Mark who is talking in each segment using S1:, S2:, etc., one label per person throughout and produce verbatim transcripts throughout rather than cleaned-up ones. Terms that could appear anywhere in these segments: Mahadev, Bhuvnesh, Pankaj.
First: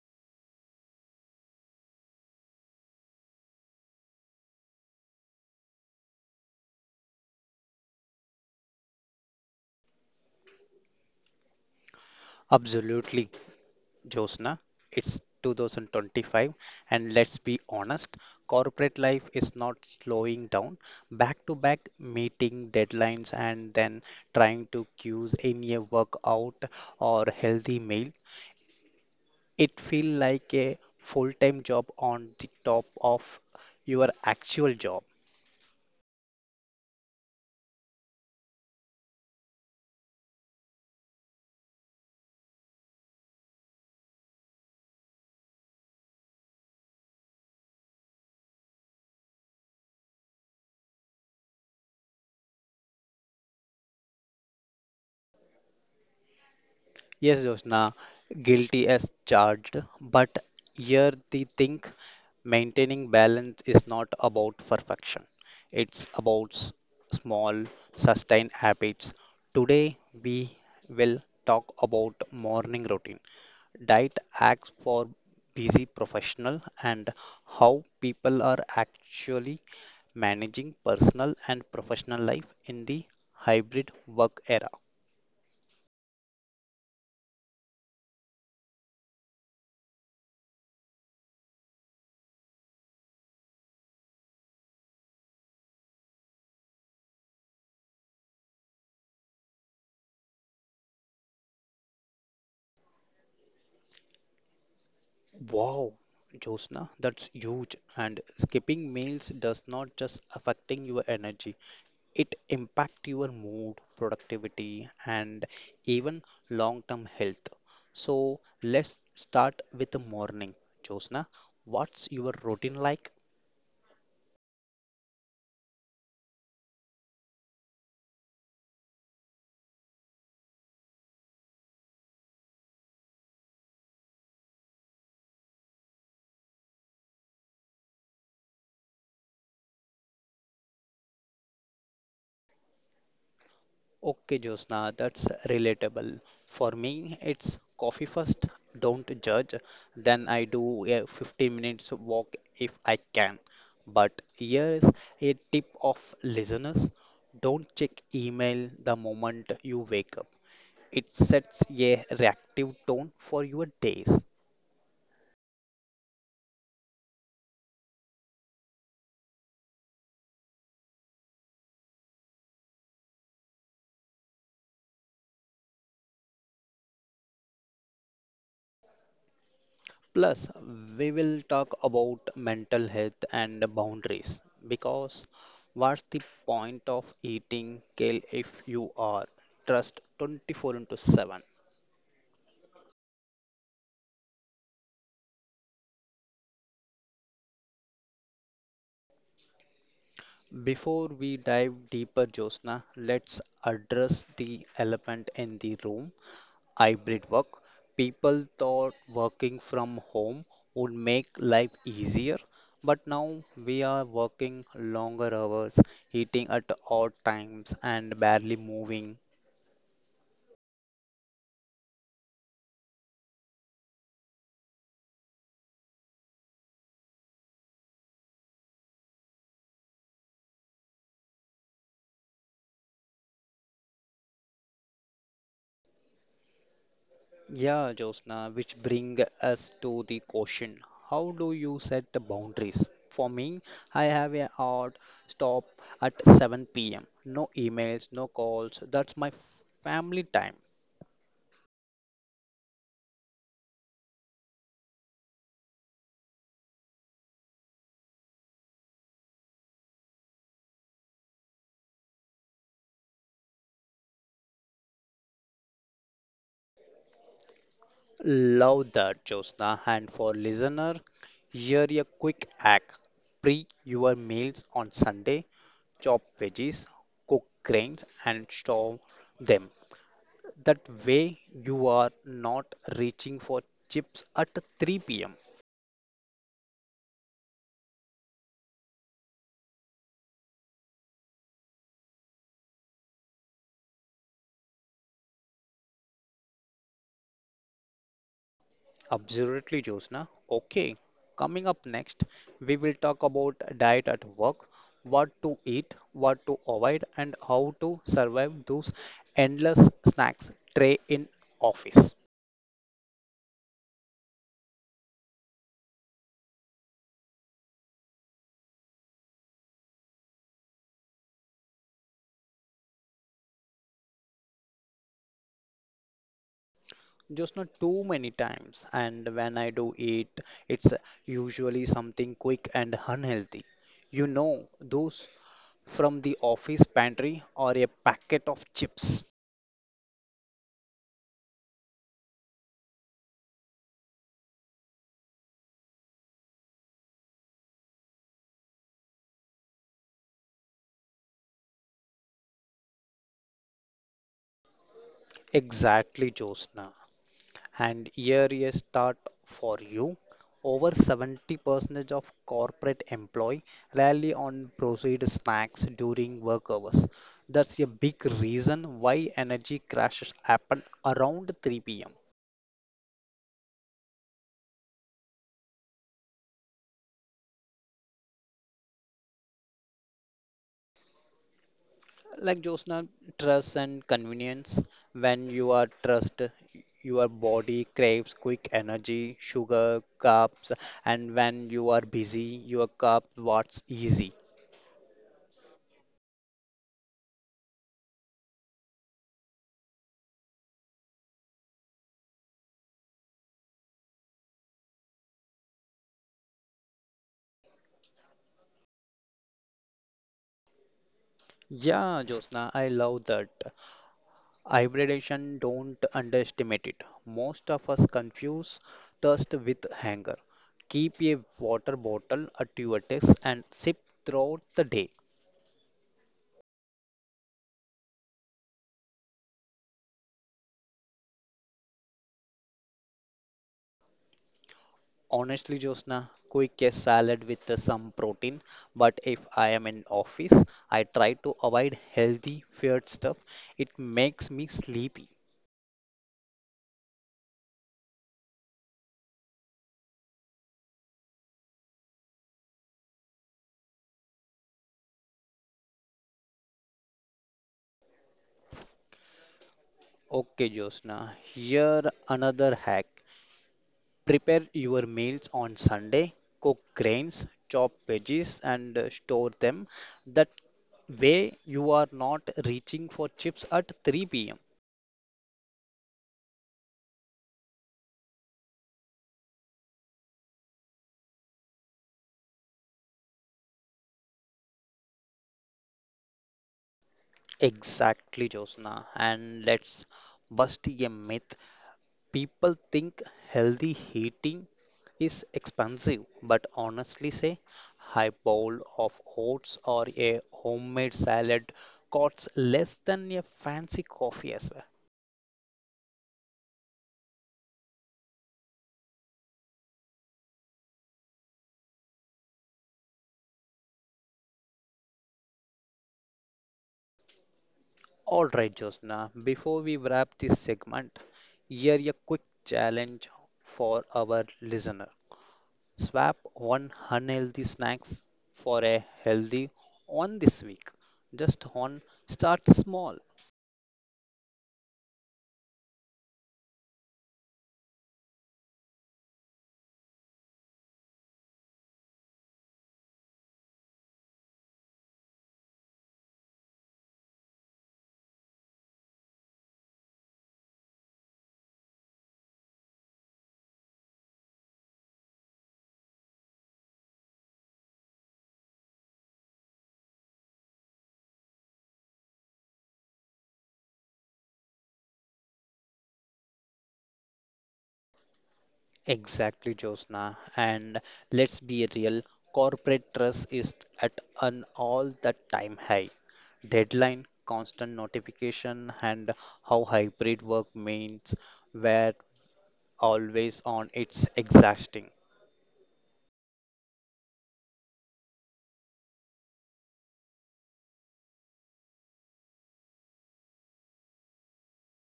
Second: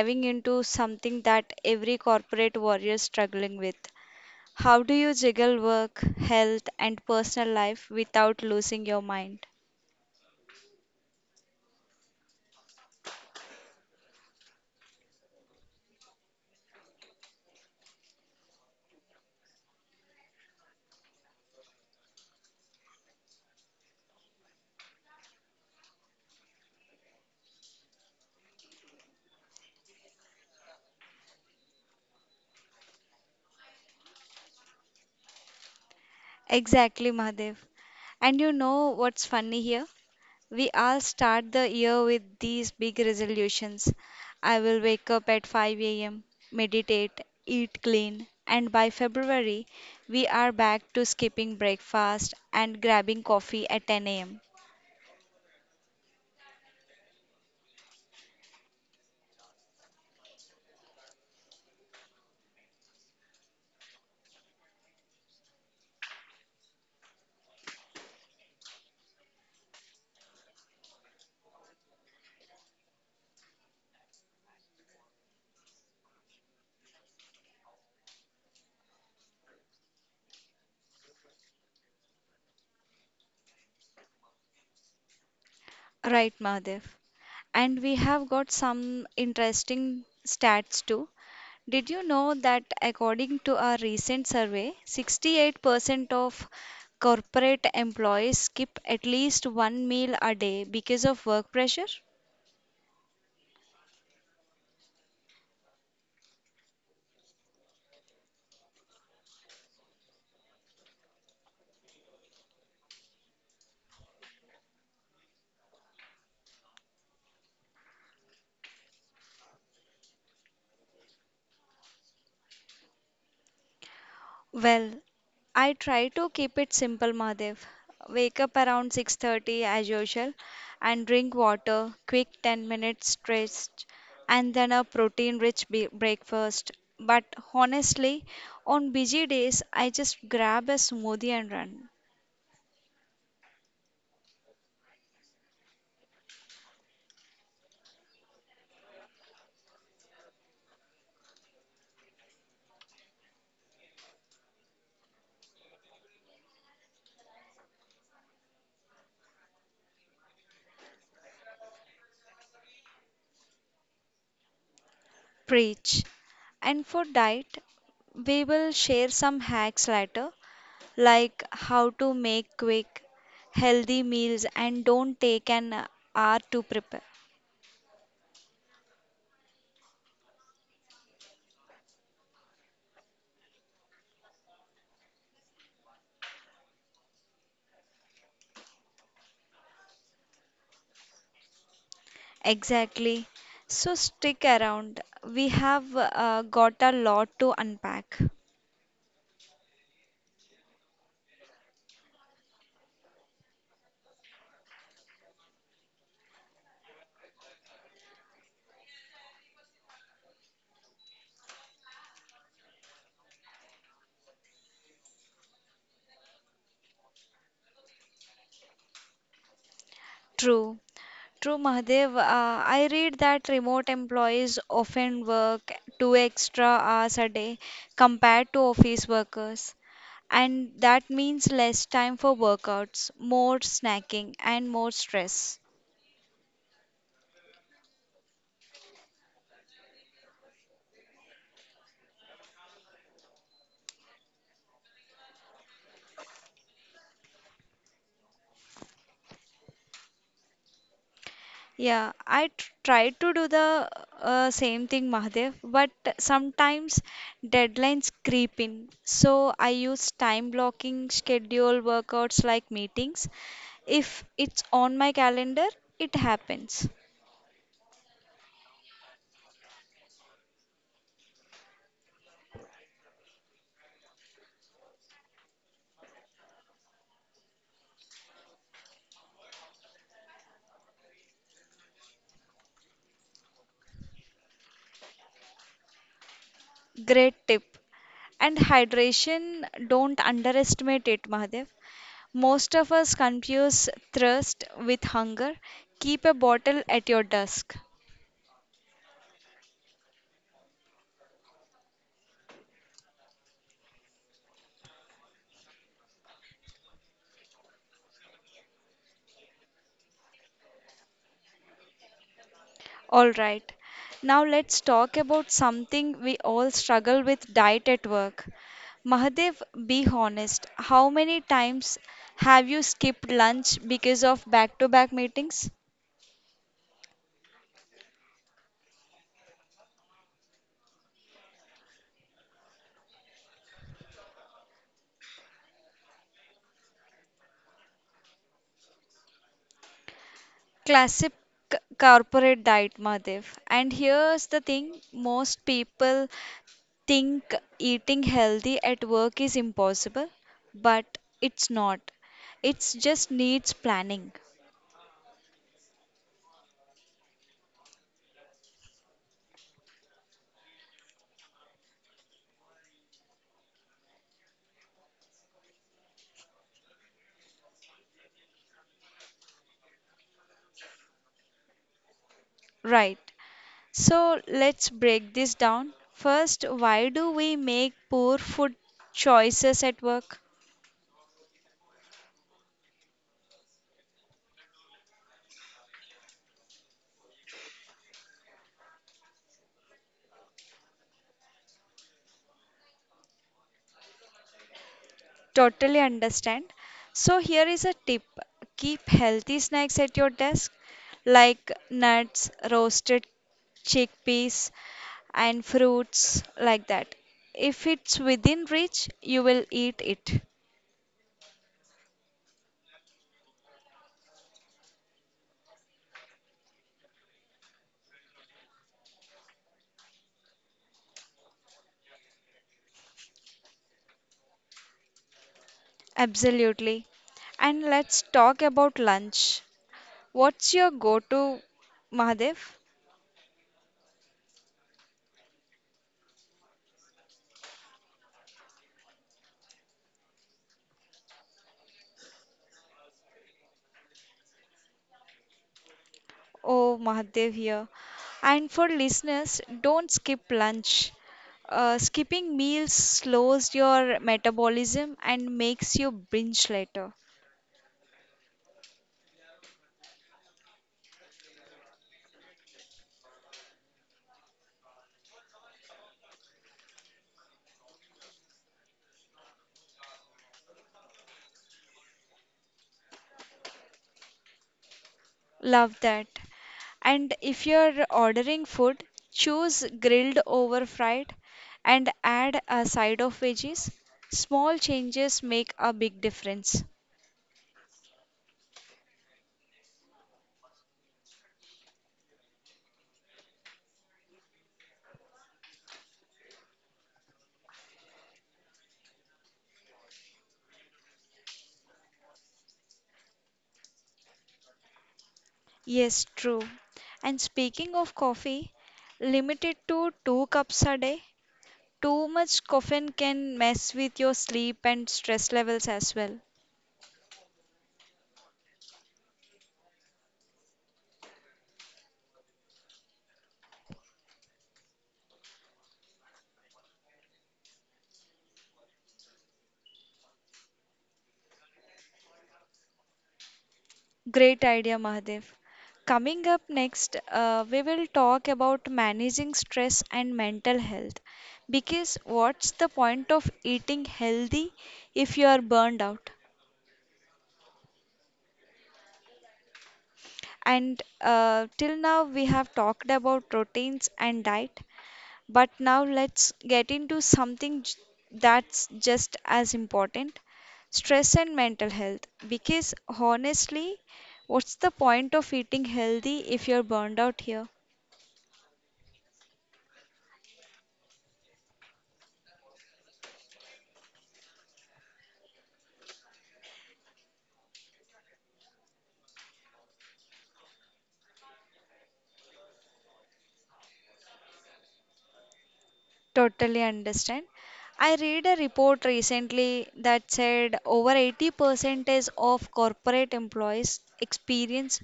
S1: diving into something that every corporate warrior is struggling with. How do you juggle work, health, and personal life without losing your mind?
S2: Absolutely, Josna. It's two thousand twenty-five, and let's be honest, corporate life is not slowing down. Back to back meeting deadlines and then trying to cues in a workout or healthy meal. It feels like a full time job on the top of your actual job.
S1: Exactly, Mahadev. And you know what's funny here? We all start the year with these big resolutions. I will wake up at five a m, meditate, eat clean, and by February, we are back to skipping breakfast and grabbing coffee at ten a m.
S2: Yes, Josna, guilty as charged. But here the thing maintaining balance is not about perfection, it's about s- small, sustained habits. Today, we will talk about morning routine, diet hacks for busy professional, and how people are actually managing personal and professional life in the hybrid work era.
S1: Right, Mahadev. And we have got some interesting stats too. Did you know that according to a recent survey, sixty-eight percent of corporate employees skip at least one meal a day because of work pressure?
S2: Wow, Josna, that's huge. And skipping meals does not just affecting your energy, it impact your mood, productivity, and even long-term health. So let's start with the morning. Josna, what's your routine like?
S1: Well, I try to keep it simple, Mahadev. Wake up around six thirty as usual and drink water, quick ten minutes stretch and then a protein-rich be- breakfast. But honestly, on busy days I just grab a smoothie and run.
S2: Okay, Josna, that's relatable. For me, it's coffee first, don't judge. Then I do a fifteen minutes walk if I can. But here's a tip of listeners. Don't check email the moment you wake up. It sets a reactive tone for your days.
S1: Preach. And for diet, we will share some hacks later, like how to make quick, healthy meals and don't take an hour to prepare.
S2: Plus, we will talk about mental health and boundaries because what's the point of eating kale if you are trust twenty-four into seven?
S1: Exactly. So stick around. We have uh, got a lot to unpack.
S2: Before we dive deeper, Josna, let's address the elephant in the room hybrid work. People thought working from home would make life easier, but now we are working longer hours, eating at odd times, and barely moving.
S1: True. True, Mahadev. Uh, I read that remote employees often work two extra hours a day compared to office workers. And that means less time for workouts, more snacking, and more stress.
S2: Yeah, Josna, which bring us to the question, how do you set the boundaries? For me, I have a hard stop at seven p m. No emails, no calls. That's my family time.
S1: Yeah, I tr try to do the uh, same thing, Mahadev, but sometimes deadlines creep in. So I use time blocking schedule workouts like meetings. If it's on my calendar, it happens.
S2: Love that, Josna. And for listener, here a quick hack. Pre your meals on Sunday, chop veggies, cook grains and store them. That way, you are not reaching for chips at three p m.
S1: Great tip. And hydration, don't underestimate it, Mahadev. Most of us confuse thirst with hunger. Keep a bottle at your desk.
S2: Absolutely, Josna. Okay, coming up next, we will talk about diet at work, what to eat, what to avoid, and how to survive those endless snacks tray in office.
S1: All right. Now let's talk about something we all struggle with diet at work. Mahadev, be honest. How many times have you skipped lunch because of back to back meetings?
S2: Just not too many times, and when I do eat, it's usually something quick and unhealthy. You know, those from the office pantry or a packet of chips.
S1: Classic c- corporate diet, Mahadev. And here's the thing most people think eating healthy at work is impossible, but it's not. It just needs planning.
S2: Exactly, Josna. And here is start for you. Over seventy percent of corporate employee rarely on processed snacks during work hours. That's a big reason why energy crashes happen around three p m
S1: Right. So let's break this down. First, why do we make poor food choices at work?
S2: Like Josna, trust and convenience. When you are trust, your body craves quick energy, sugar, carbs, and when you are busy, your carb what's easy.
S1: Totally understand. So, here is a tip keep healthy snacks at your desk, like nuts, roasted chickpeas, and fruits, like that. If it's within reach, you will eat it.
S2: Yeah, Josna, I love that. Hybridation, don't underestimate it. Most of us confuse thirst with hunger. Keep a water bottle at your desk and sip throughout the day.
S1: Absolutely. And let's talk about lunch. What's your go to, Mahadev?
S2: Honestly, Josna, quick a salad with uh, some protein. But if I am in office, I try to avoid healthy feared stuff. It makes me sleepy.
S1: Oh, Mahadev here. And for listeners, don't skip lunch. Uh, skipping meals slows your metabolism and makes you binge later.
S2: Okay, Josna, here another hack. Prepare your meals on Sunday. Cook grains, chop veggies, and uh, store them. That way you are not reaching for chips at three p m.
S1: Love that. And if you're ordering food, choose grilled over fried and add a side of veggies. Small changes make a big difference.
S2: Exactly, Josna. And let's bust a myth. People think healthy eating is expensive, but honestly say high bowl of oats or a homemade salad costs less than a fancy coffee as well.
S1: Yes, true. And speaking of coffee, limit it to two cups a day. Too much caffeine can mess with your sleep and stress levels as well.
S2: All right, Josna, before we wrap this segment, here a quick challenge for our listener. Swap one unhealthy snacks for a healthy one this week. Just one, start small.
S1: Great idea, Mahadev. Coming up next, uh, we will talk about managing stress and mental health. Because what's the point of eating healthy if you are burned out? And uh, till now, we have talked about routines and diet. But now let's get into something j- that's just as important stress and mental health. Because honestly, what's the point of eating healthy if you're burned out here?
S2: Exactly, Josna. And let's be real, corporate trust is at an all the time high. Deadline, constant notification, and how hybrid work means were always on. It's exhausting.
S1: Totally understand. I read a report recently that said over eighty percent of corporate employees experience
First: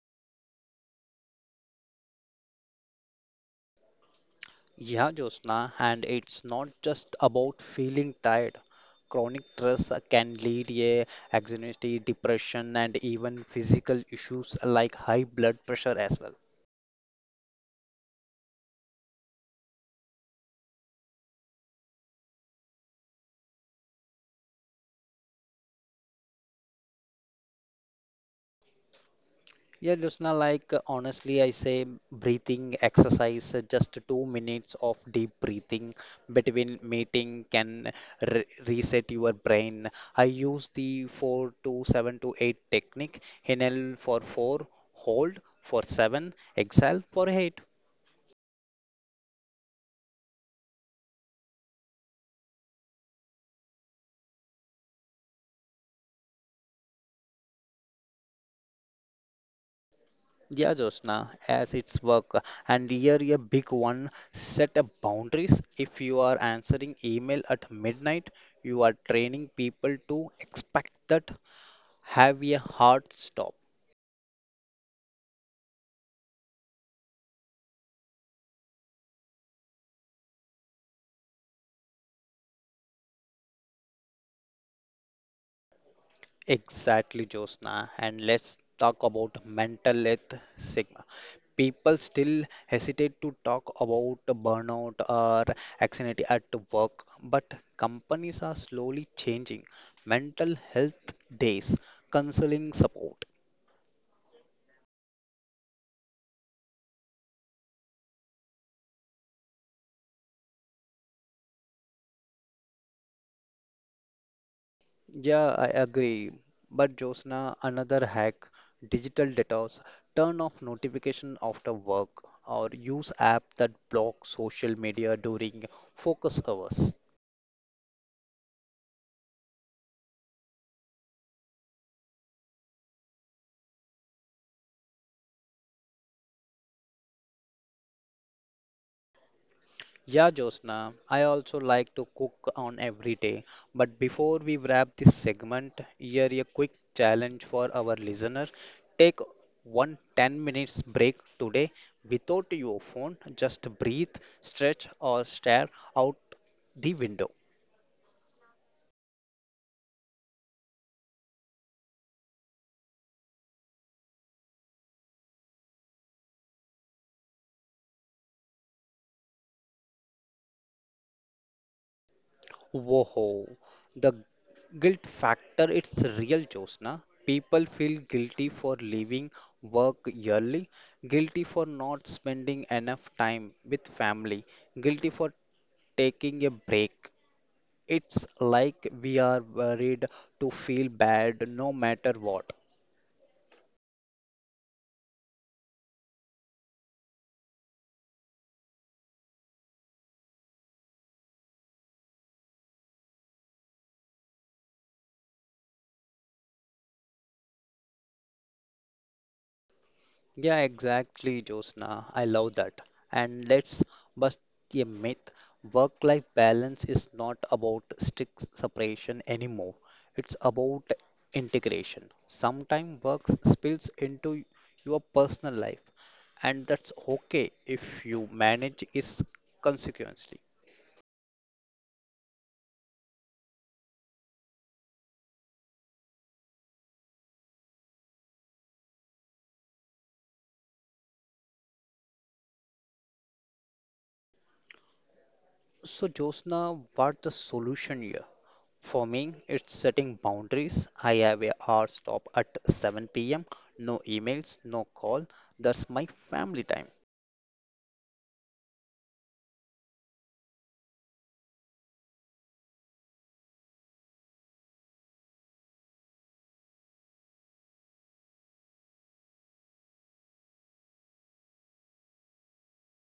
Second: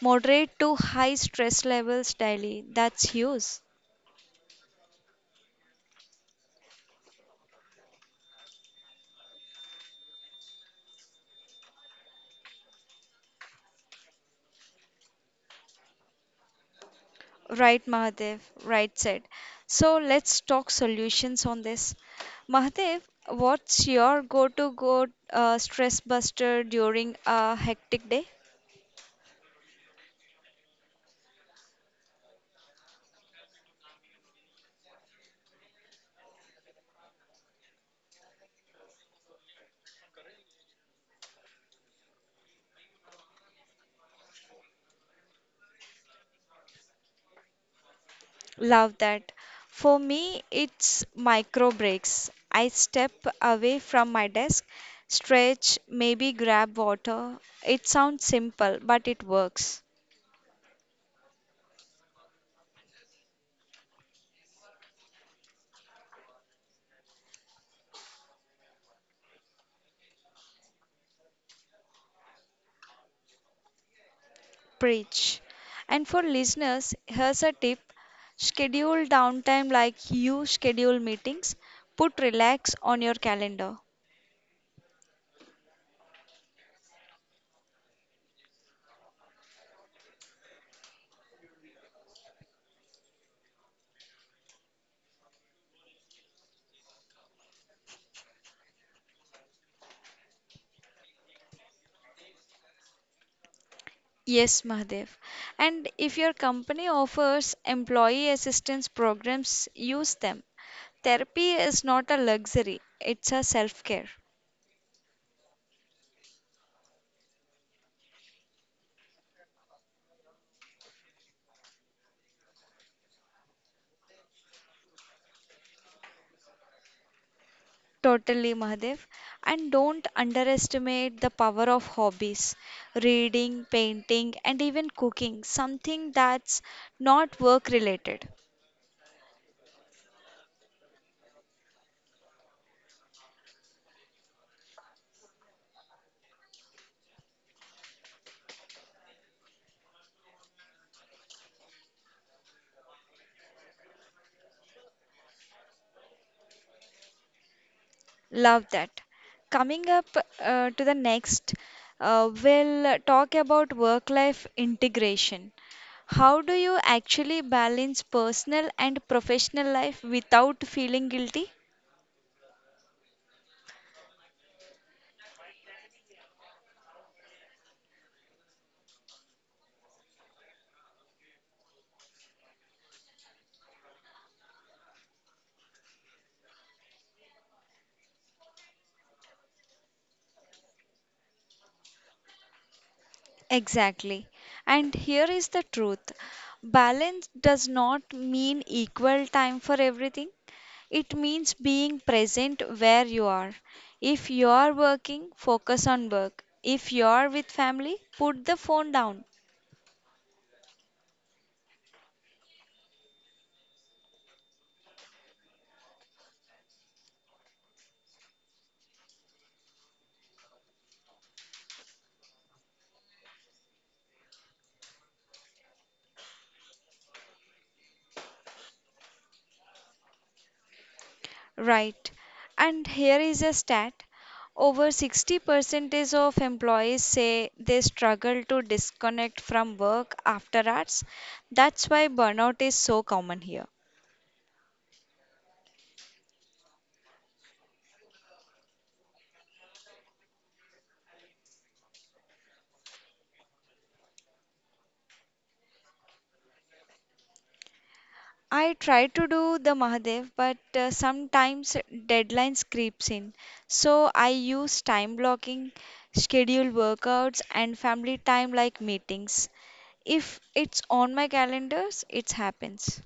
S1: moderate to high stress levels daily. That's huge.
S2: Yeah, Josna, and it's not just about feeling tired. Chronic stress can lead a anxiety, depression, and even physical issues like high blood pressure as well.
S1: Right, Mahadev, right said. So let's talk solutions on this. Mahadev, what's your go to go uh, stress buster during a hectic day?
S2: Yeah, Jyotsna, like uh, honestly, I say breathing exercise, uh, just two minutes of deep breathing between meeting can re reset your brain. I use the four to seven to eight technique, inhale for four, hold for seven, exhale for eight.
S1: Love that. For me, it's micro breaks. I step away from my desk, stretch, maybe grab water. It sounds simple, but it works.
S2: Yeah, Jyotsna, as it's work. And here a big one, set up boundaries. If you are answering email at midnight, you are training people to expect that. Have a hard stop.
S1: Preach. And for listeners, here's a tip schedule downtime like you schedule meetings. Put relax on your calendar.
S2: Exactly, Josna. And let's talk about mental health stigma. People still hesitate to talk about burnout or anxiety at work, but companies are slowly changing mental health days, counseling support.
S1: Yes, Mahadev. And if your company offers employee assistance programs, use them. Therapy is not a luxury, it's a self care.
S2: Yeah, I agree. But Josna, another hack, digital detox. Turn off notification after work or use app that block social media during focus hours.
S1: Totally, Mahadev. And don't underestimate the power of hobbies reading, painting, and even cooking something that's not work related.
S2: Yeah, Josna, I also like to cook on every day. But before we wrap this segment, here a quick challenge for our listener. Take one ten minutes break today without your phone. Just breathe, stretch, or stare out the window.
S1: Love that. Coming up uh, to the next, uh, we'll talk about work-life integration. How do you actually balance personal and professional life without feeling guilty?
S2: Whoa, the guilt factor, it's real, Josna. People feel guilty for leaving work early, guilty for not spending enough time with family, guilty for taking a break. It's like we are worried to feel bad no matter what.
S1: Exactly. And here is the truth. Balance does not mean equal time for everything. It means being present where you are. If you are working, focus on work. If you are with family, put the phone down.
S2: Yeah, exactly, Josna. I love that. And let's bust a myth. Work-life balance is not about strict separation anymore. It's about integration. Sometimes work spills into your personal life, and that's okay if you manage it consequently.
S1: Right. And here is a stat. Over sixty percent of employees say they struggle to disconnect from work after hours. That's why burnout is so common here.
S2: So, Josna, what's the solution here? For me, it's setting boundaries. I have a hard stop at seven p m. No emails, no call. That's my family time.
S1: I try to do the Mahadev, but uh, sometimes deadlines creeps in. So I use time blocking, schedule workouts and family time like meetings. If it's on my calendars, it happens.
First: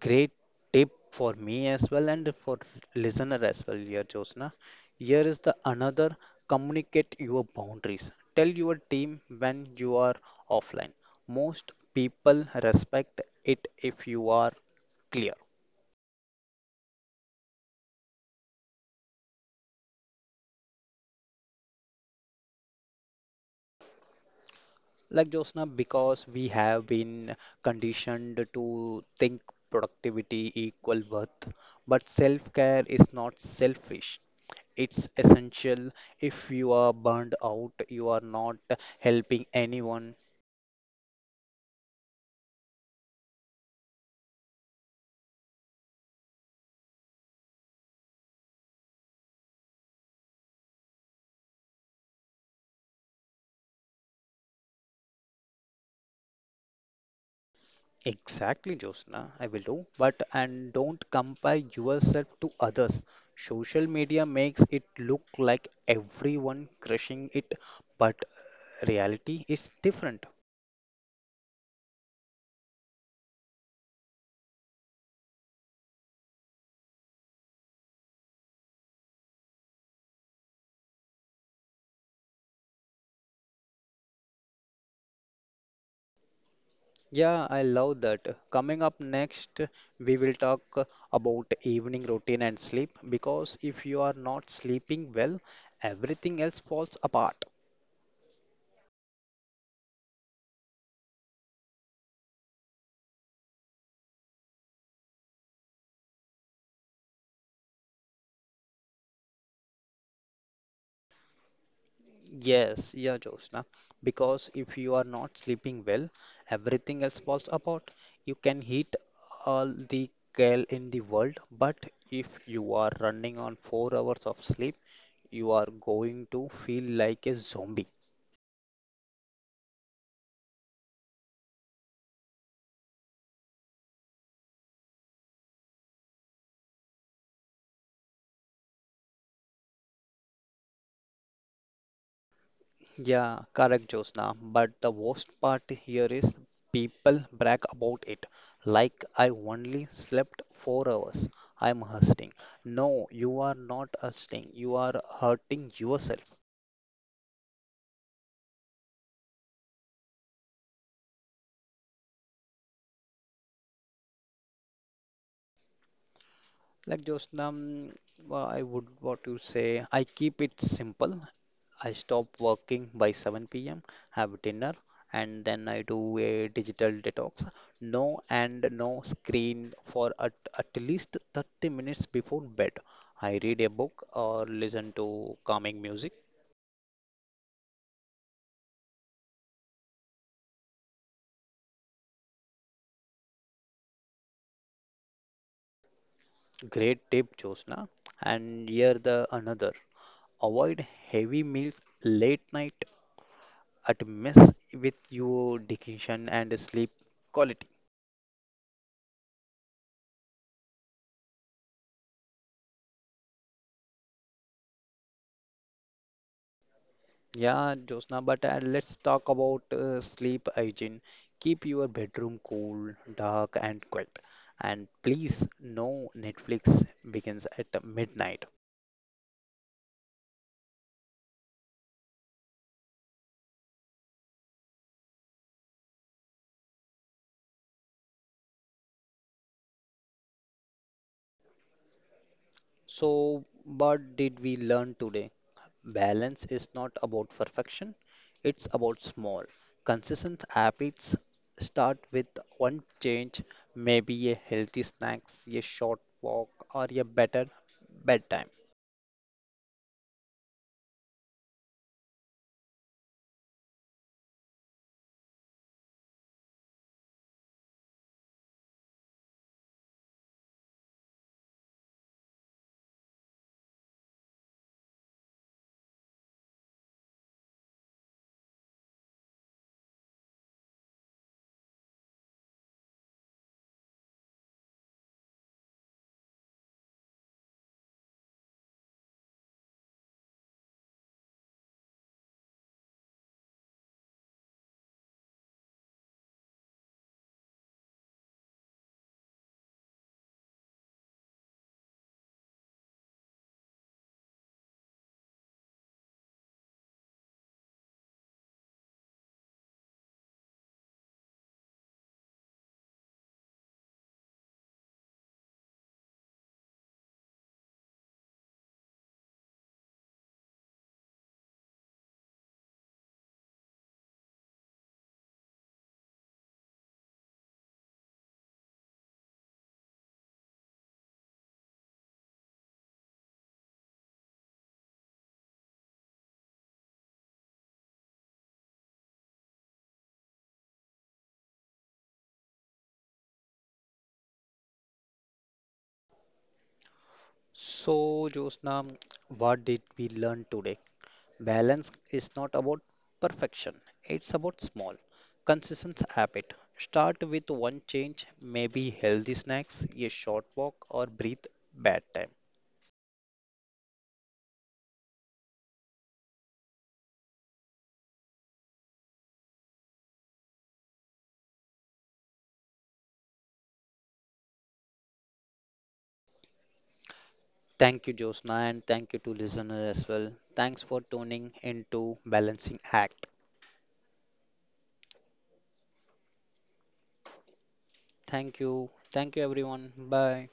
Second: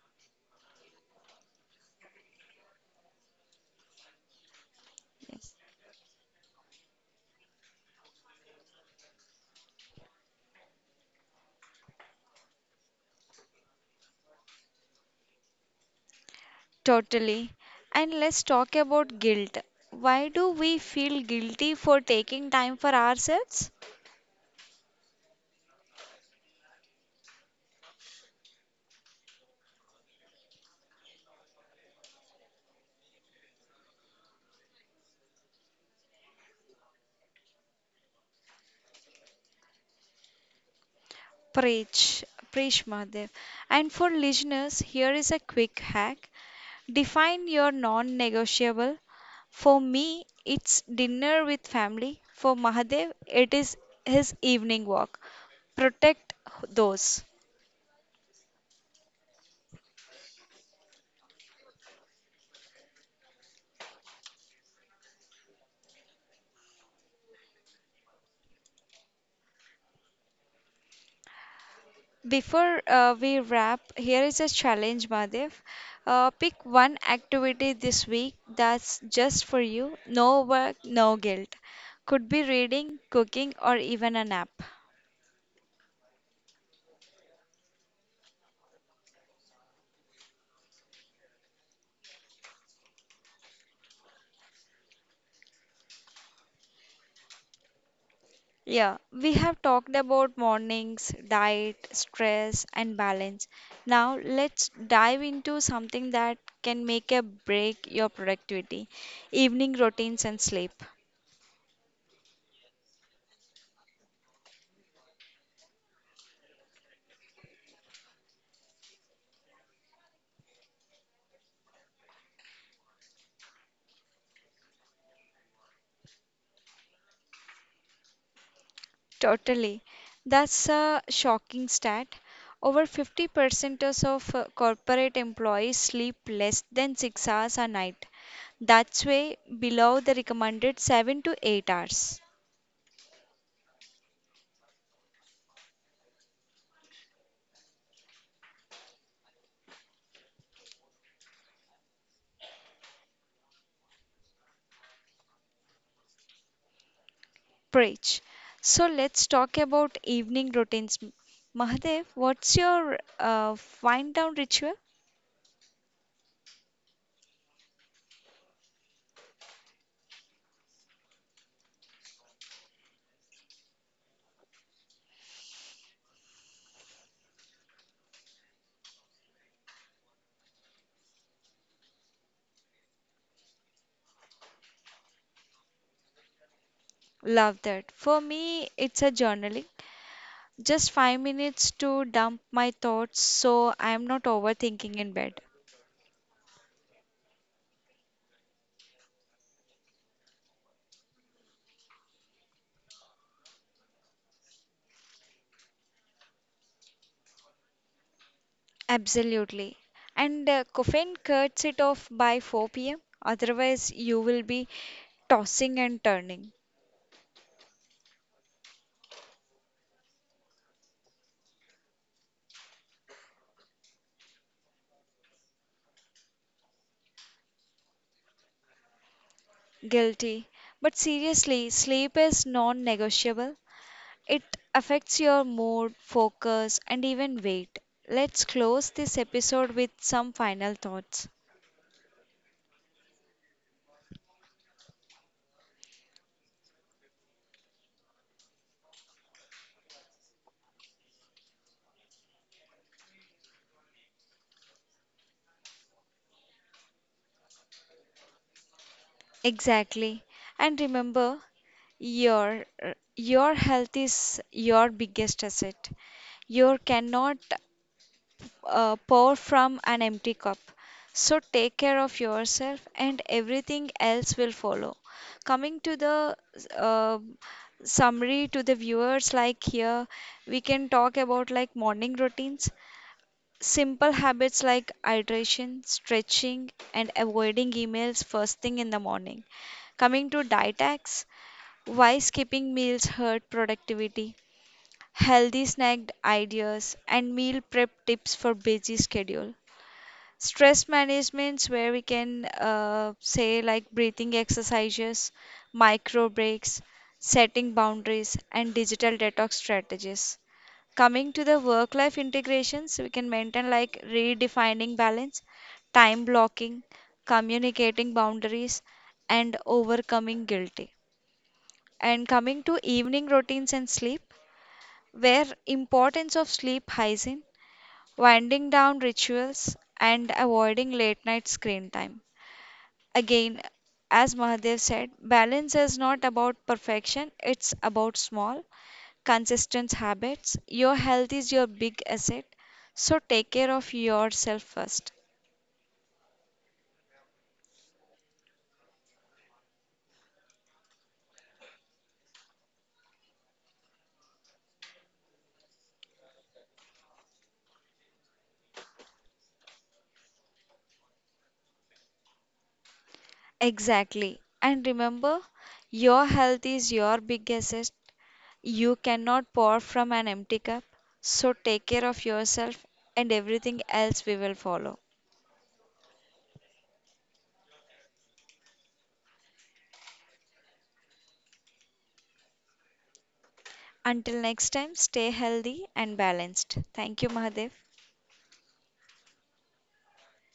S2: Great tip for me as well and for listener as well here, Josna. Here is the
S1: Yes.
S2: another, communicate your boundaries. Tell your team when you are offline. Most people respect it if you are clear.
S1: Totally. And let's talk about guilt. Why do we feel guilty for taking time for ourselves?
S2: Like Josna, because we have been conditioned to think productivity equal worth, but self-care is not selfish. It's essential. If you are burned out, you are not helping anyone.
S1: Preach, preach, Mahadev. And for listeners, here is a quick hack. Define your non negotiable. For me, it's dinner with family. For Mahadev, it is his evening walk. Protect those.
S2: Exactly, Josna, I will do. But and don't compare yourself to others. Social media makes it look like everyone crushing it, but reality is different.
S1: Before uh, we wrap, here is a challenge, Madhav. Uh, pick one activity this week that's just for you. No work, no guilt. Could be reading, cooking, or even a nap.
S2: Yeah, I love that. Coming up next, we will talk about evening routine and sleep because if you are not sleeping well, everything else falls apart.
S1: Yeah, we have talked about mornings, diet, stress, and balance. Now let's dive into something that can make a break your productivity, evening routines and sleep.
S2: Yes, yeah, Josna. Because if you are not sleeping well, everything else falls apart. You can hit all the gale in the world, but if you are running on four hours of sleep, you are going to feel like a zombie.
S1: Totally. That's a shocking stat. Over fifty percent so of uh, corporate employees sleep less than six hours a night. That's way below the recommended seven to eight hours.
S2: Yeah, correct, Josna. But the worst part here is people brag about it. Like I only slept four hours. I'm hurting. No, you are not hurting. You are hurting yourself.
S1: Preach. So let's talk about evening routines. M- Mahadev, what's your uh, wind down ritual?
S2: Like Josna, mm, well, I would what you say. I keep it simple. I stop working by seven p m, have dinner, and then I do a digital detox. No and no screen for at, at least thirty minutes before bed. I read a book or listen to calming music.
S1: Love that. For me, it's a journaling. Just five minutes to dump my thoughts so I'm not overthinking in bed.
S2: Great tip, Josna. And here the another. Avoid heavy meals late night at mess with your digestion and sleep quality.
S1: Absolutely. And uh, caffeine cuts it off by four p m. Otherwise, you will be tossing and turning.
S2: Yeah, Josna, but uh, let's talk about uh, sleep hygiene. Keep your bedroom cool, dark, and quiet. And please, no Netflix begins at midnight.
S1: Guilty. But seriously, sleep is non-negotiable. It affects your mood, focus, and even weight. Let's close this episode with some final thoughts.
S2: So, what did we learn today? Balance is not about perfection, it's about small, consistent habits. Start with one change, maybe a healthy snacks, a short walk, or a better bedtime.
S1: Exactly. And remember, your your health is your biggest asset. You cannot uh, pour from an empty cup. So take care of yourself, and everything else will follow. Coming to the uh, summary to the viewers, like here, we can talk about like morning routines. Simple habits like hydration, stretching, and avoiding emails first thing in the morning. Coming to diet hacks, why skipping meals hurt productivity, healthy snack ideas, and meal prep tips for busy schedule stress managements where we can uh, say like breathing exercises micro breaks setting boundaries and digital detox strategies coming to the work life integrations we can maintain like redefining balance time blocking communicating boundaries and overcoming guilty and coming to evening routines and sleep where importance of sleep hygiene winding down rituals, and avoiding late night screen time. Again, as Mahadev said, balance is not about perfection, it's about small, consistent habits. Your health is your big asset, so take care of yourself first.
S2: So, Josna, what did we learn today? Balance is not about perfection, it's about small, consistent habit. Start with one change, maybe healthy snacks, a short walk, or breathe bad time.
S1: Exactly. And remember, your health is your big asset. You cannot pour from an empty cup, so take care of yourself, and everything else we will follow.
S2: Thank you, Josna, and thank you to listener as well. Thanks for tuning into Balancing Act.
S1: Until next time, stay healthy and balanced. Thank you, Mahadev.
S2: Thank you. Thank you, everyone. Bye.